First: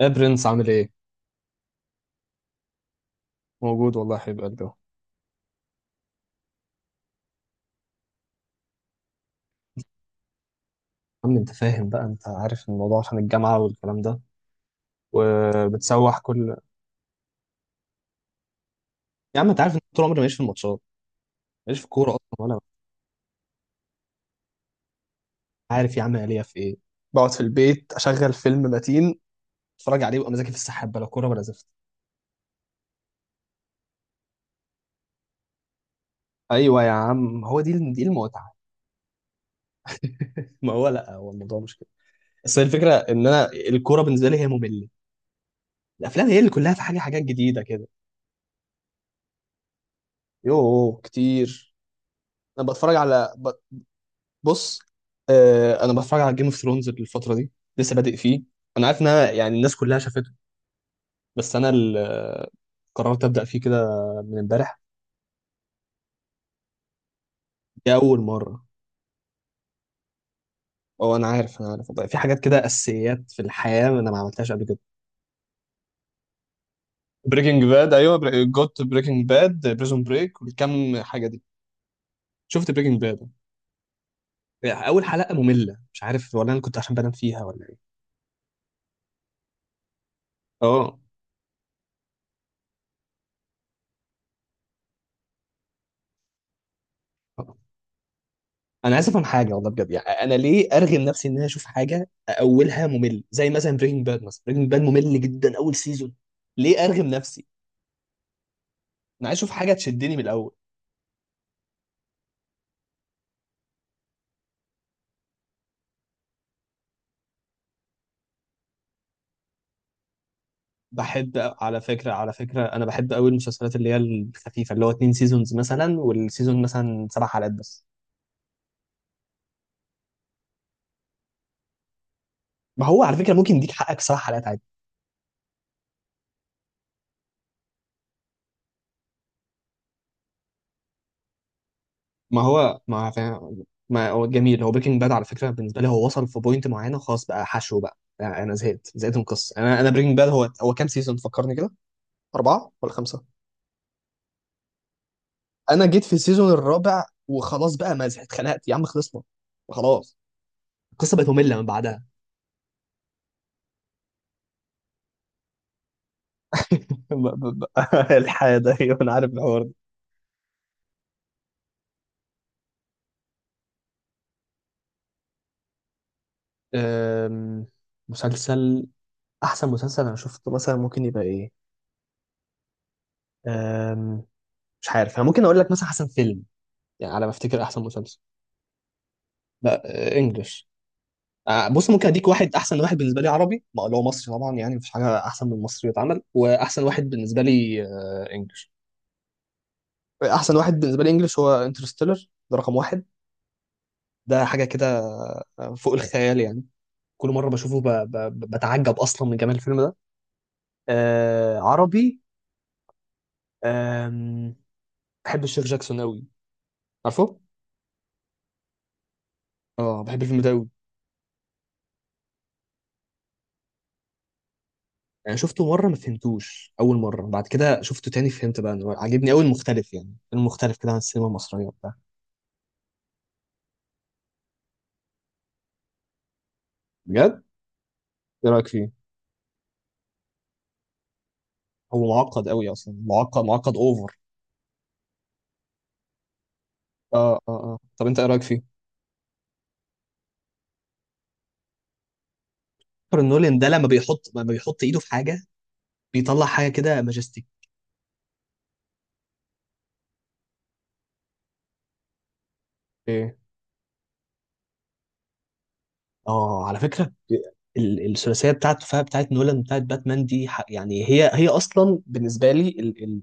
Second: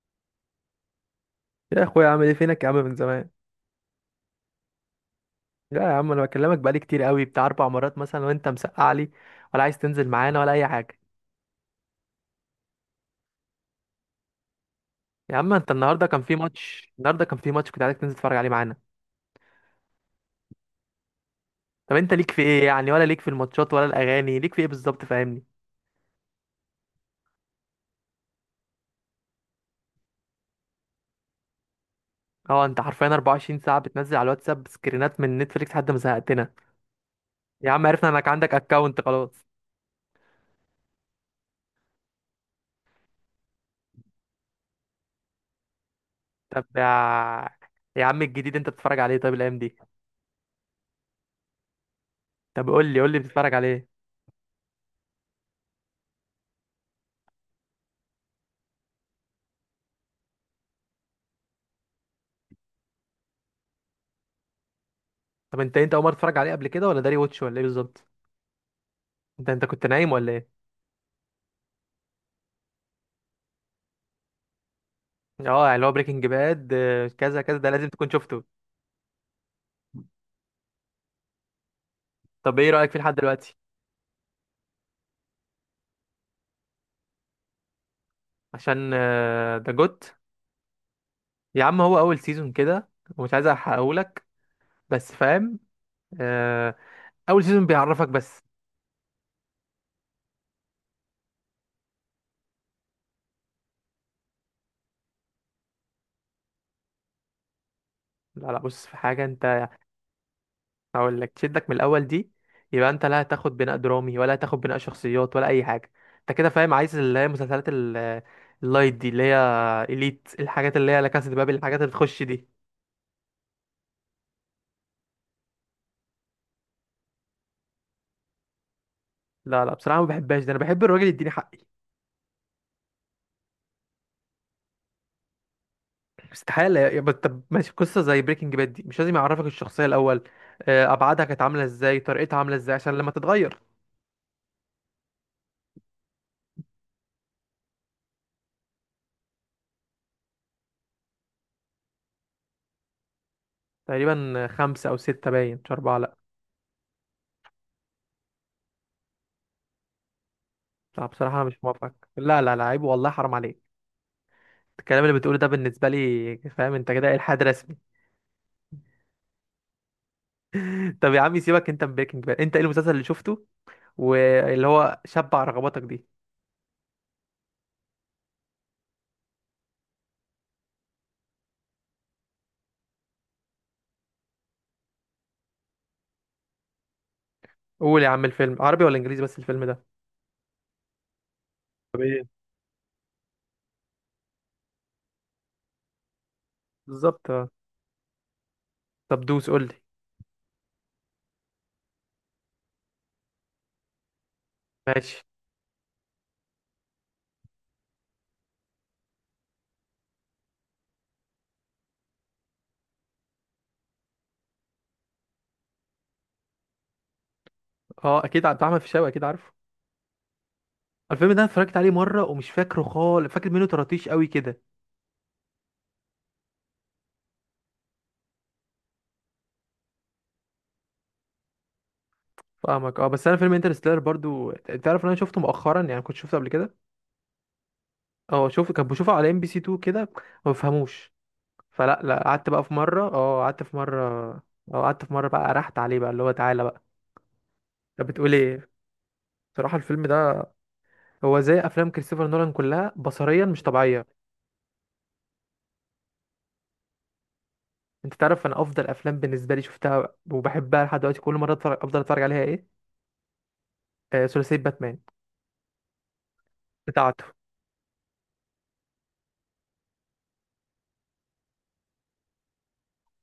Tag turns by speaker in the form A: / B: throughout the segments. A: يا برنس، عامل ايه؟
B: يا اخويا، عامل ايه؟ فينك يا عم من زمان.
A: موجود والله يا حبيب قلبي أهو.
B: لا يا عم، انا بكلمك بقالي كتير قوي، بتاع 4 مرات مثلا، وانت مسقع لي ولا عايز تنزل معانا ولا اي حاجه.
A: عم انت فاهم بقى، انت عارف الموضوع عشان الجامعة والكلام ده
B: يا عم انت، النهارده
A: وبتسوح
B: كان في
A: كل...
B: ماتش النهارده كان في ماتش كنت عايزك تنزل تتفرج عليه معانا.
A: يا عم، انت عارف ان طول عمري ماليش في الماتشات، ماليش في
B: طب
A: الكورة
B: انت
A: اصلا،
B: ليك في
A: ولا...
B: ايه يعني؟ ولا ليك في الماتشات ولا الاغاني؟ ليك في ايه بالظبط؟ فاهمني.
A: عارف يا عم، أنا ليا في ايه؟ بقعد في البيت، اشغل فيلم متين، اتفرج عليه، وابقى مزاجي في السحاب بلا كورة ولا زفت.
B: اه، انت حرفيا 24 ساعه بتنزل على الواتساب سكرينات من نتفليكس لحد ما زهقتنا.
A: ايوه يا عم، هو
B: يا عم
A: دي
B: عرفنا انك
A: المتعة.
B: عندك اكونت خلاص.
A: ما هو لا، هو الموضوع مش كده، بس هي الفكرة ان انا الكورة بالنسبة لي هي مملة، الافلام هي اللي
B: طب
A: كلها في حاجة، حاجات
B: يا
A: جديدة كده.
B: يا عم، الجديد انت بتتفرج عليه طيب الايام دي؟
A: يوه كتير. انا
B: طب قول
A: بتفرج
B: لي قول لي
A: على
B: بتتفرج عليه.
A: بص. انا بتفرج على جيم اوف ثرونز الفتره دي، لسه بادئ فيه. انا عارف ان أنا يعني الناس كلها شافته، بس انا قررت ابدا فيه كده من امبارح.
B: طب انت اول مره تتفرج عليه قبل كده، ولا داري واتش ولا ايه
A: دي
B: بالظبط؟
A: اول مره.
B: انت كنت نايم ولا ايه؟
A: اه، انا عارف انا عارف والله. في حاجات كده اساسيات في الحياه انا ما عملتهاش قبل كده.
B: اه يعني اللي هو بريكنج باد، كذا كذا
A: بريكنج
B: ده لازم
A: باد،
B: تكون
A: ايوه.
B: شفته.
A: جوت، بريكنج باد، بريزون بريك، والكم حاجه دي.
B: طب
A: شفت
B: ايه رأيك فيه
A: بريكنج
B: لحد
A: باد،
B: دلوقتي؟
A: اول حلقه ممله، مش عارف ولا انا كنت عشان بنام فيها ولا ايه.
B: عشان ده جوت.
A: اه.
B: يا عم هو اول سيزون كده، ومش عايز احرقهولك، بس فاهم. آه، اول سيزون بيعرفك بس.
A: انا اسف عن حاجه والله بجد، يعني انا ليه ارغم نفسي ان انا اشوف حاجه اولها ممل، زي مثلا بريكنج باد؟ مثلا بريكنج باد ممل جدا اول سيزون. ليه ارغم نفسي؟
B: لا لا بص، في حاجة
A: انا عايز اشوف
B: انت.
A: حاجه تشدني من الاول.
B: هقول لك تشدك من الاول دي يبقى انت لا هتاخد بناء درامي ولا هتاخد بناء شخصيات ولا اي حاجة. انت كده فاهم، عايز اللي هي مسلسلات اللايت دي، اللي هي اليت، الحاجات اللي هي لا كاسا
A: بحب.
B: دي بابل،
A: على
B: الحاجات اللي
A: فكره،
B: تخش
A: على
B: دي.
A: فكره، انا بحب قوي المسلسلات اللي هي الخفيفه، اللي هو 2 سيزونز مثلا، والسيزون مثلا 7 حلقات بس.
B: لا لا بصراحة ما بحبهاش، ده انا بحب الراجل يديني حقي.
A: ما هو على فكره ممكن يديك حقك 7 حلقات عادي.
B: استحالة بس طب ماشي، قصة زي بريكنج باد دي مش لازم يعرفك الشخصية الأول، أبعادها كانت عاملة إزاي، طريقتها
A: ما
B: عاملة إزاي،
A: هو
B: عشان
A: ما
B: لما
A: فاهم،
B: تتغير.
A: ما هو جميل، هو بريكنج باد على فكره بالنسبه لي، هو وصل في بوينت معينه، خلاص بقى حشو بقى، يعني انا زهقت من القصه. انا بريكنج باد هو كام سيزون فكرني كده؟ 4 ولا 5؟
B: تقريبا خمسة أو ستة باين، مش
A: أنا
B: أربعة
A: جيت في
B: لأ.
A: السيزون الرابع وخلاص بقى، مازح، اتخنقت يا عم، خلصنا. خلاص.
B: لا،
A: القصة بقت
B: بصراحة أنا
A: مملة
B: مش
A: من
B: موافق،
A: بعدها.
B: لا لا لا، عيب والله، حرام عليك. الكلام اللي بتقوله ده بالنسبة لي، فاهم أنت؟
A: ب-
B: كده إلحاد
A: ب- ب-
B: رسمي.
A: الحياة ده، أيوة، أنا عارف الحوار ده.
B: طب يا عم، سيبك أنت من بريكنج باد، أنت إيه المسلسل اللي شفته واللي هو شبع رغباتك دي؟
A: أم... مسلسل... أحسن مسلسل أنا شفته مثلا ممكن يبقى إيه؟ أم... مش عارف. أنا ممكن أقول لك مثلا أحسن فيلم. يعني على ما أفتكر أحسن
B: قول يا
A: مسلسل...
B: عم، الفيلم عربي ولا إنجليزي بس الفيلم
A: لا.
B: ده؟
A: إنجلش. بص،
B: طب
A: ممكن
B: ايه
A: أديك واحد. أحسن واحد بالنسبة لي عربي، ما اللي هو لو مصري طبعا، يعني مفيش حاجة أحسن من المصري يتعمل. وأحسن واحد
B: بالظبط؟
A: بالنسبة لي إنجلش.
B: طب دوس قول لي.
A: احسن واحد بالنسبه لي انجلش هو انترستيلر، ده رقم واحد. ده حاجه كده
B: ماشي.
A: فوق الخيال يعني. كل مره بشوفه بتعجب اصلا من جمال الفيلم ده. عربي... آم... بحب الشيخ جاكسون قوي، عارفه؟
B: أه، أكيد عبد الرحمن الفيشاوي، أكيد عارفه.
A: اه، بحب الفيلم ده قوي.
B: الفيلم ده أنا اتفرجت عليه مره ومش فاكره خالص، فاكر منه طراطيش قوي كده.
A: يعني شفته مره ما فهمتوش اول مره، بعد كده شفته تاني فهمت بقى انه عاجبني قوي، المختلف، يعني المختلف كده عن السينما المصريه وبتاع.
B: فاهمك، اه، بس انا فيلم انترستيلر برضو، تعرف ان انا شفته مؤخرا، يعني كنت شفته قبل كده.
A: بجد؟
B: اه
A: ايه رايك
B: شوف، كنت
A: فيه؟
B: بشوفه على ام بي سي 2 كده، ما بفهموش. فلا
A: هو
B: لا،
A: معقد
B: قعدت بقى
A: قوي
B: في
A: اصلا،
B: مره، اه
A: معقد،
B: قعدت
A: معقد
B: في مره.
A: اوفر.
B: اه قعدت في مره بقى، رحت عليه بقى اللي هو تعالى بقى.
A: اه اه اه، طب
B: طب
A: انت ايه
B: بتقول
A: رايك
B: ايه؟
A: فيه؟
B: بصراحه الفيلم ده هو زي افلام كريستوفر نولان كلها،
A: كريستوفر
B: بصريا
A: نولان
B: مش
A: ده لما
B: طبيعيه.
A: بيحط لما بيحط ايده في حاجه بيطلع حاجه كده ماجستيك.
B: انت تعرف، انا افضل افلام بالنسبه لي شفتها وبحبها لحد دلوقتي كل مره افضل اتفرج عليها ايه؟
A: ايه؟
B: ثلاثيه باتمان
A: اه، على فكره
B: بتاعته.
A: الثلاثيه بتاعته، فيها بتاعت نولان، بتاعت باتمان دي، يعني هي اصلا بالنسبه لي ال ال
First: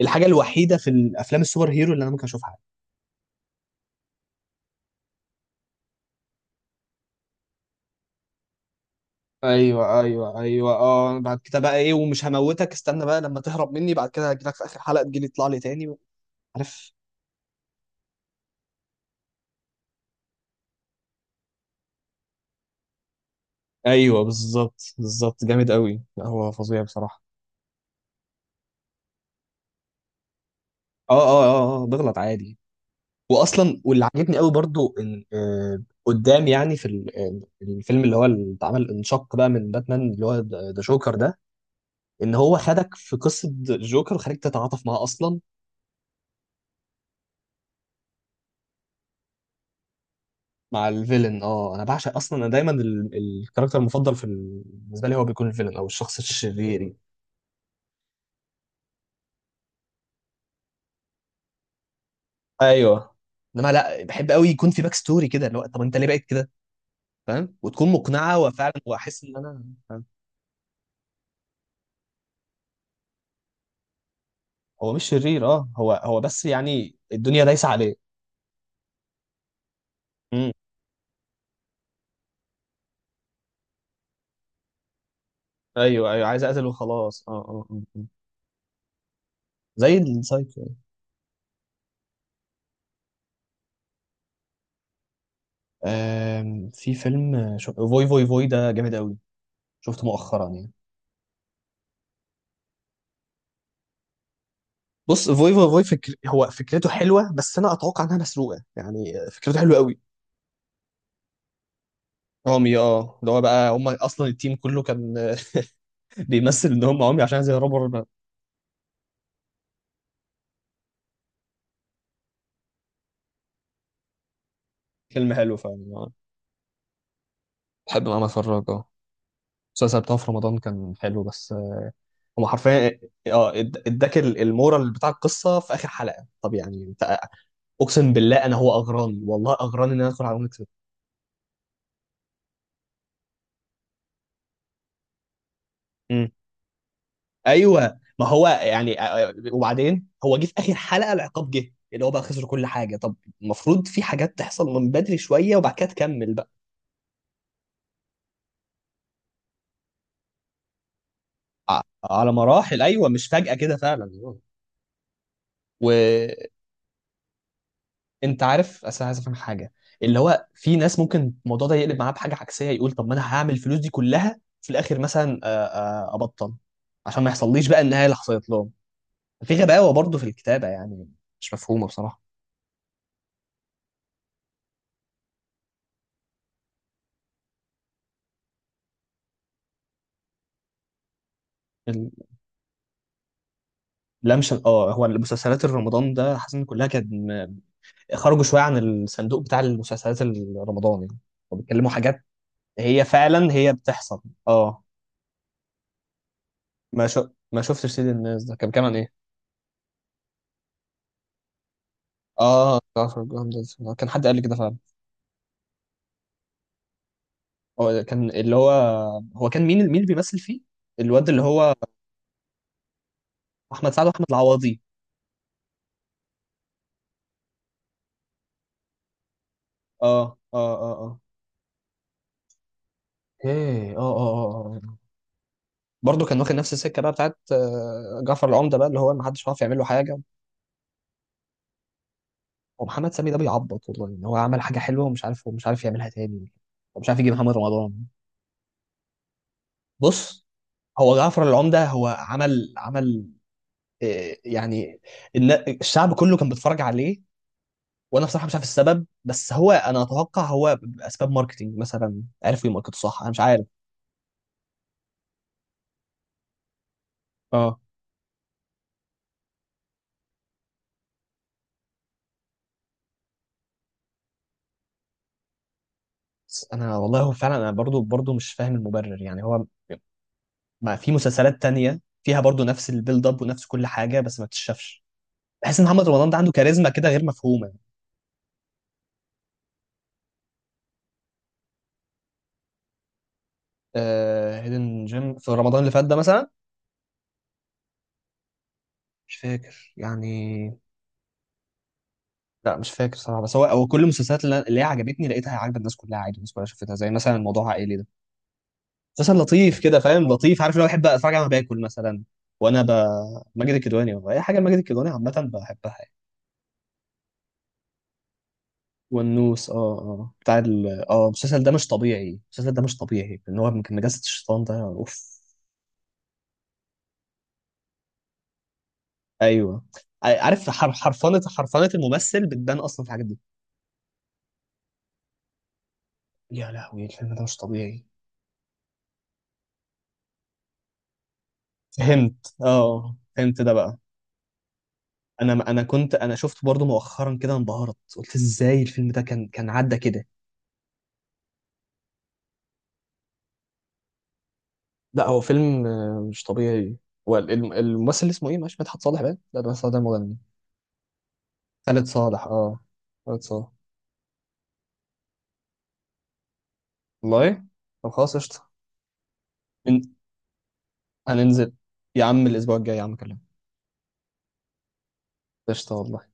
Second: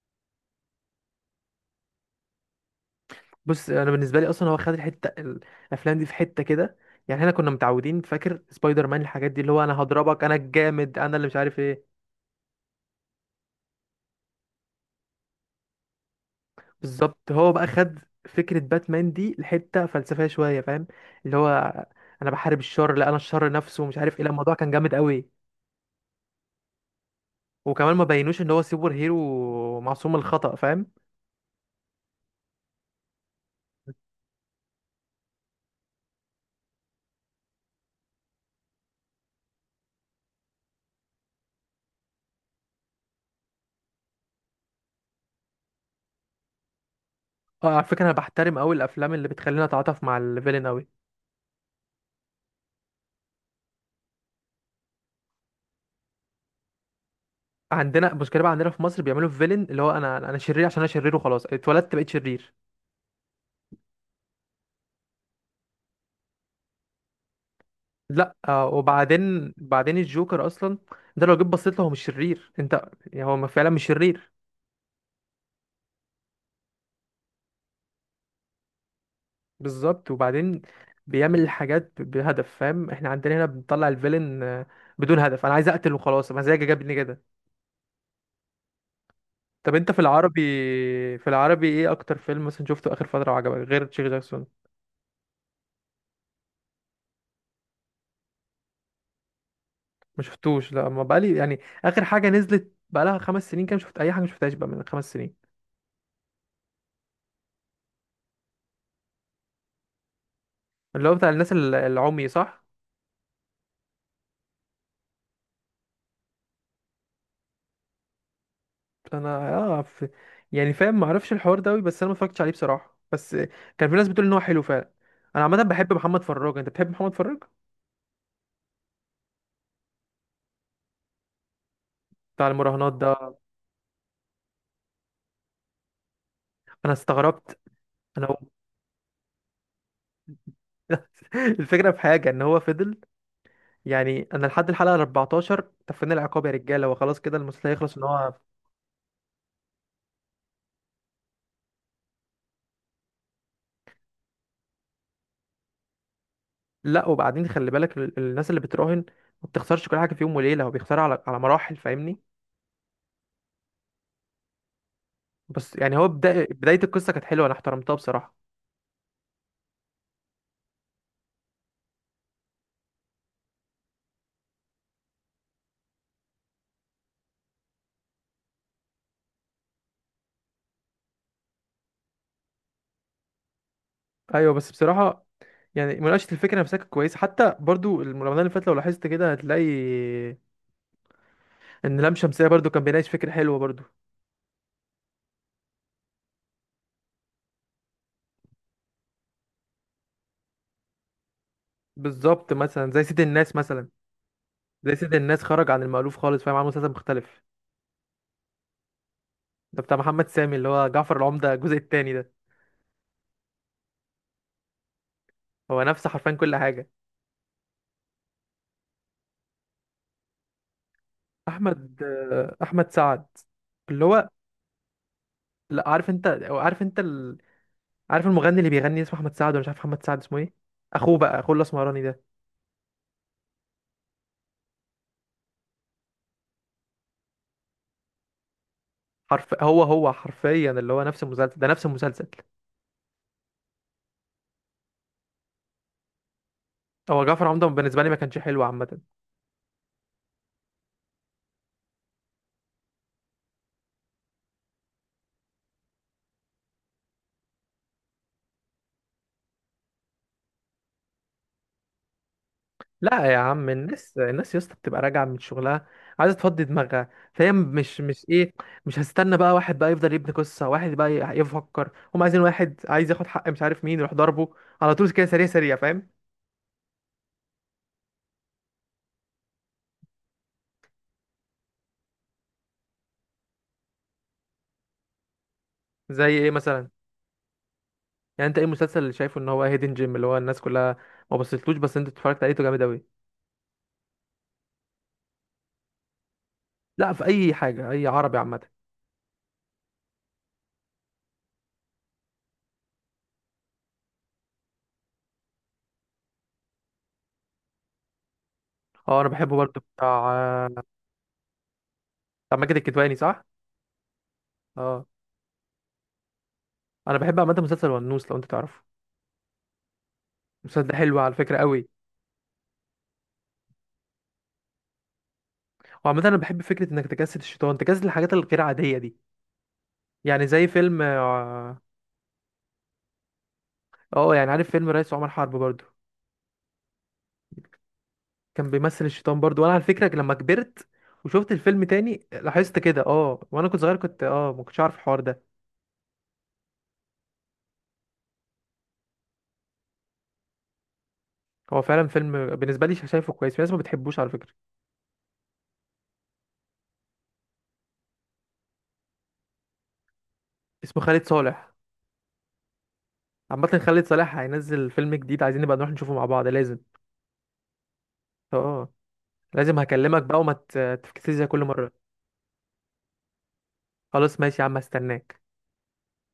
A: الحاجه الوحيده في الافلام السوبر هيرو اللي انا ممكن اشوفها.
B: بص، انا بالنسبه لي اصلا هو خد الحته، الافلام دي في حته كده، يعني احنا كنا متعودين، فاكر سبايدر مان الحاجات دي اللي هو انا
A: ايوه
B: هضربك انا
A: ايوه ايوه،
B: الجامد انا
A: اه،
B: اللي مش
A: بعد كده
B: عارف
A: بقى ايه،
B: ايه.
A: ومش هموتك، استنى بقى لما تهرب مني بعد كده هجيلك في اخر حلقه تجيلي تطلع لي تاني. عارف؟
B: بالظبط، هو بقى خد فكره باتمان دي لحته فلسفيه شويه، فاهم؟ اللي هو انا بحارب الشر، لا انا الشر نفسه ومش عارف
A: ايوه،
B: ايه، لا الموضوع كان
A: بالظبط،
B: جامد قوي.
A: بالظبط، جامد قوي، لا، هو فظيع بصراحه.
B: وكمان ما بينوش ان هو سوبر هيرو معصوم الخطأ، فاهم؟
A: اه اه اه، بغلط عادي. واصلا، واللي عجبني قوي برضو ان قدام، يعني في الفيلم اللي هو اللي اتعمل انشق بقى من باتمان اللي هو ذا جوكر ده، ان هو خدك في قصه الجوكر وخليك تتعاطف معاه اصلا.
B: اه على فكره، انا بحترم قوي الافلام اللي بتخلينا نتعاطف مع الفيلن قوي.
A: مع الفيلن. اه، انا بعشق اصلا، انا دايما الكاركتر المفضل في بالنسبه لي هو بيكون الفيلن او الشخص الشرير يعني.
B: عندنا مشكله بقى، عندنا في مصر بيعملوا الفيلن اللي هو انا شرير عشان انا شرير وخلاص، اتولدت بقيت شرير.
A: ايوه، انما لا، بحب قوي يكون في باك ستوري كده، اللي هو طب انت ليه بقيت كده، فاهم؟ وتكون
B: لا
A: مقنعه وفعلا واحس ان
B: وبعدين
A: انا
B: بعدين
A: فاهم؟
B: الجوكر اصلا، ده لو جيت بصيت له هو مش شرير انت، يعني هو ما فعلا مش شرير.
A: هو مش شرير، اه، هو بس يعني الدنيا دايسه عليه.
B: بالظبط، وبعدين بيعمل الحاجات بهدف، فاهم؟ احنا عندنا هنا بنطلع الفيلن بدون هدف، انا عايز اقتل
A: ايوه ايوه،
B: وخلاص،
A: عايز اقتل
B: مزاجي جابني كده.
A: وخلاص. اه اه.
B: طب انت
A: زي
B: في العربي،
A: السايكو.
B: في العربي ايه اكتر فيلم مثلا شفته اخر فتره وعجبك غير تشيك جاكسون؟
A: في فيلم فوي فوي فوي ده جامد قوي، شفته
B: ما
A: مؤخرا يعني.
B: شفتوش، لا ما بقالي يعني. اخر حاجه نزلت بقالها 5 سنين كام، شفت اي حاجه؟ ما شفتهاش بقى من خمس
A: بص،
B: سنين
A: فوي فوي فوي، هو فكرته حلوه، بس انا اتوقع انها مسروقه. يعني فكرته حلوه قوي.
B: اللي هو بتاع الناس العمي صح؟
A: عمي، اه، اللي هو بقى هم اصلا التيم كله كان بيمثل ان هم عمي عشان عايز يهربوا الربا.
B: انا يعني فاهم، ما اعرفش الحوار ده قوي، بس انا ما اتفرجتش عليه بصراحه، بس كان في ناس بتقول ان هو حلو فعلا.
A: فيلم
B: انا
A: حلو
B: عامه
A: فعلا.
B: بحب محمد فراج، انت بتحب محمد فراج؟
A: بحب ان انا اتفرج، المسلسل بتاعه في رمضان كان حلو بس. هم
B: بتاع المراهنات
A: حرفيا.
B: ده؟
A: اه اداك المورال بتاع القصه في اخر حلقه، طب يعني
B: انا
A: انت...
B: استغربت.
A: اقسم
B: انا
A: بالله، انا هو اغراني والله، اغراني ان انا ادخل على نكسب.
B: الفكره في حاجه، ان هو فضل، يعني انا لحد الحلقه 14 تفني
A: امم.
B: العقاب يا رجاله، وخلاص كده المسلسل هيخلص
A: ايوه،
B: ان
A: ما
B: هو.
A: هو يعني، وبعدين هو جه في اخر حلقه العقاب، جه اللي هو بقى خسر كل حاجه. طب المفروض في حاجات تحصل من بدري شويه، وبعد كده تكمل بقى.
B: لا، وبعدين خلي بالك الناس اللي بتراهن ما بتخسرش كل حاجه في يوم وليله، هو بيخسرها على مراحل،
A: ع-
B: فاهمني؟
A: على مراحل، ايوه، مش فجاه كده فعلا.
B: بس يعني هو
A: وانت
B: بدايه القصه كانت حلوه، انا احترمتها بصراحه.
A: عارف، اصل أنا عايز افهم حاجه، اللي هو في ناس ممكن الموضوع ده يقلب معاه بحاجه عكسيه، يقول طب ما انا هعمل الفلوس دي كلها في الاخر مثلا، ابطل عشان ما يحصليش بقى النهايه اللي حصلت لهم. في غباوة برضه في الكتابة يعني، مش مفهومة بصراحة.
B: ايوه بس بصراحه، يعني مناقشة الفكرة نفسها كانت كويسة، حتى برضو رمضان اللي فات لو لاحظت كده هتلاقي إن لام شمسية برضو كان بيناقش فكرة حلوة برضو.
A: اللمسة، اه، هو المسلسلات الرمضان ده حاسس ان كلها كانت خرجوا شوية عن الصندوق بتاع المسلسلات الرمضان يعني، وبيتكلموا حاجات
B: بالظبط، مثلا زي
A: هي
B: سيد
A: فعلا
B: الناس
A: هي
B: مثلا.
A: بتحصل. اه.
B: زي سيد الناس خرج عن المألوف خالص، فاهم؟ عمل مسلسل مختلف.
A: ما شفتش سيد الناس، ده كان كمان ايه؟
B: ده بتاع محمد سامي، اللي هو جعفر العمدة الجزء التاني ده.
A: اه، جعفر الجمجمة ده، كان حد قال لي كده فعلا.
B: هو نفس حرفيا كل حاجة.
A: هو كان اللي هو... هو كان مين اللي بيمثل فيه، الواد اللي هو...
B: أحمد سعد.
A: احمد سعد
B: اللي
A: واحمد
B: هو،
A: العوضي.
B: لا عارف أنت، أو عارف أنت عارف المغني اللي بيغني اسمه أحمد سعد، ولا مش عارف، محمد سعد
A: اه
B: اسمه إيه؟
A: اه اه
B: أخوه
A: اه،
B: بقى، أخوه الأسمراني ده.
A: ايه، اه اه اه. برضه كان واخد نفس السكه بقى بتاعت جعفر العمده بقى، اللي هو ما حدش عارف
B: حرف
A: يعمل له
B: هو هو
A: حاجه.
B: حرفيا اللي هو نفس المسلسل ده، نفس المسلسل.
A: ومحمد سامي ده بيعبط والله ان هو عمل حاجه حلوه، ومش عارف يعملها تاني، ومش عارف
B: هو
A: يجيب
B: جعفر
A: محمد
B: عمده
A: رمضان.
B: بالنسبه لي ما كانش حلو عامه.
A: بص، هو جعفر العمده هو عمل يعني الن- الشعب كله كان بيتفرج عليه، وانا بصراحه مش عارف السبب، بس هو انا اتوقع هو باسباب ماركتينج مثلا، عرفوا يماركتوا صح،
B: لا
A: انا
B: يا
A: مش عارف.
B: عم، الناس يا اسطى بتبقى راجعه من شغلها، عايزه تفضي دماغها، فهي
A: اه،
B: مش ايه. مش هستنى بقى واحد بقى يفضل يبني قصه، واحد بقى يفكر، هم عايزين واحد عايز ياخد حق مش عارف مين يروح ضربه على طول كده، سريع سريع، فاهم؟
A: بس انا والله هو فعلا، انا برضو مش فاهم المبرر يعني. هو ما في مسلسلات تانية فيها برضو نفس البيلد اب ونفس كل حاجة، بس ما تتشافش. بحس ان محمد
B: زي
A: رمضان ده
B: ايه
A: عنده كاريزما
B: مثلا؟
A: كده غير مفهومة.
B: يعني انت ايه المسلسل اللي شايفه ان هو هيدن جيم، اللي هو الناس كلها ما بصيتلوش بس انت اتفرجت عليه ده جامد قوي.
A: هيدن جيم في رمضان اللي فات ده مثلا.
B: لا في اي حاجه، اي عربي عامه.
A: مش فاكر يعني. لا مش فاكر صراحة، بس هو كل المسلسلات اللي اللي هي عجبتني لقيتها عاجبة الناس كلها، عادي، الناس كلها شافتها، زي مثلا الموضوع عائلي ده.
B: اه انا
A: مسلسل
B: بحبه
A: لطيف
B: برضه،
A: كده، فاهم،
B: بتاع
A: لطيف، عارف اللي هو بحب اتفرج عليه وانا باكل مثلا.
B: بتاع ماجد
A: وانا ب...
B: الكدواني صح؟
A: ماجد الكدواني والله، اي حاجة لماجد
B: اه
A: الكدواني عامة بحبها يعني.
B: انا بحب عامه مسلسل ونوس، لو انت تعرفه.
A: والنوس، بتاع ال
B: المسلسل ده حلو
A: اه
B: على فكرة
A: المسلسل ده مش
B: قوي.
A: طبيعي، المسلسل ده مش طبيعي ان هو كان نجاسة الشيطان ده، اوف.
B: وعامة انا بحب فكرة انك تجسد الشيطان، تجسد الحاجات الغير عادية دي.
A: ايوه.
B: يعني زي
A: عارف،
B: فيلم
A: حرفنة حرفنة الممثل بتبان اصلا في الحاجات دي.
B: يعني عارف فيلم رئيس عمر حرب برضو؟
A: يا لهوي، الفيلم ده مش طبيعي.
B: كان بيمثل الشيطان برضو، وانا على فكرة لما كبرت وشفت الفيلم تاني
A: فهمت،
B: لاحظت كده،
A: فهمت
B: وانا
A: ده
B: كنت صغير
A: بقى.
B: كنت ما كنتش عارف الحوار ده.
A: انا شفت برضو مؤخرا كده، انبهرت، قلت ازاي الفيلم ده كان عدى كده.
B: هو فعلا فيلم بالنسبة لي شايفه كويس، في ناس ما بتحبوش على فكرة.
A: لا، هو فيلم مش طبيعي. والممثل اللي اسمه ايه، مش مدحت صالح بقى، لا، ده مدحت صالح ده مغني.
B: اسمه خالد صالح.
A: خالد صالح، اه. خالد صالح.
B: عامة خالد صالح هينزل فيلم جديد، عايزين نبقى نروح نشوفه مع بعض لازم.
A: والله، طب خلاص، قشطة.
B: اه لازم
A: من
B: هكلمك بقى، وما تفكسيش زي كل
A: هننزل.
B: مرة.
A: يا عم، الاسبوع الجاي يا عم، اكلمك.
B: خلاص ماشي يا عم، هستناك.
A: قشطه والله.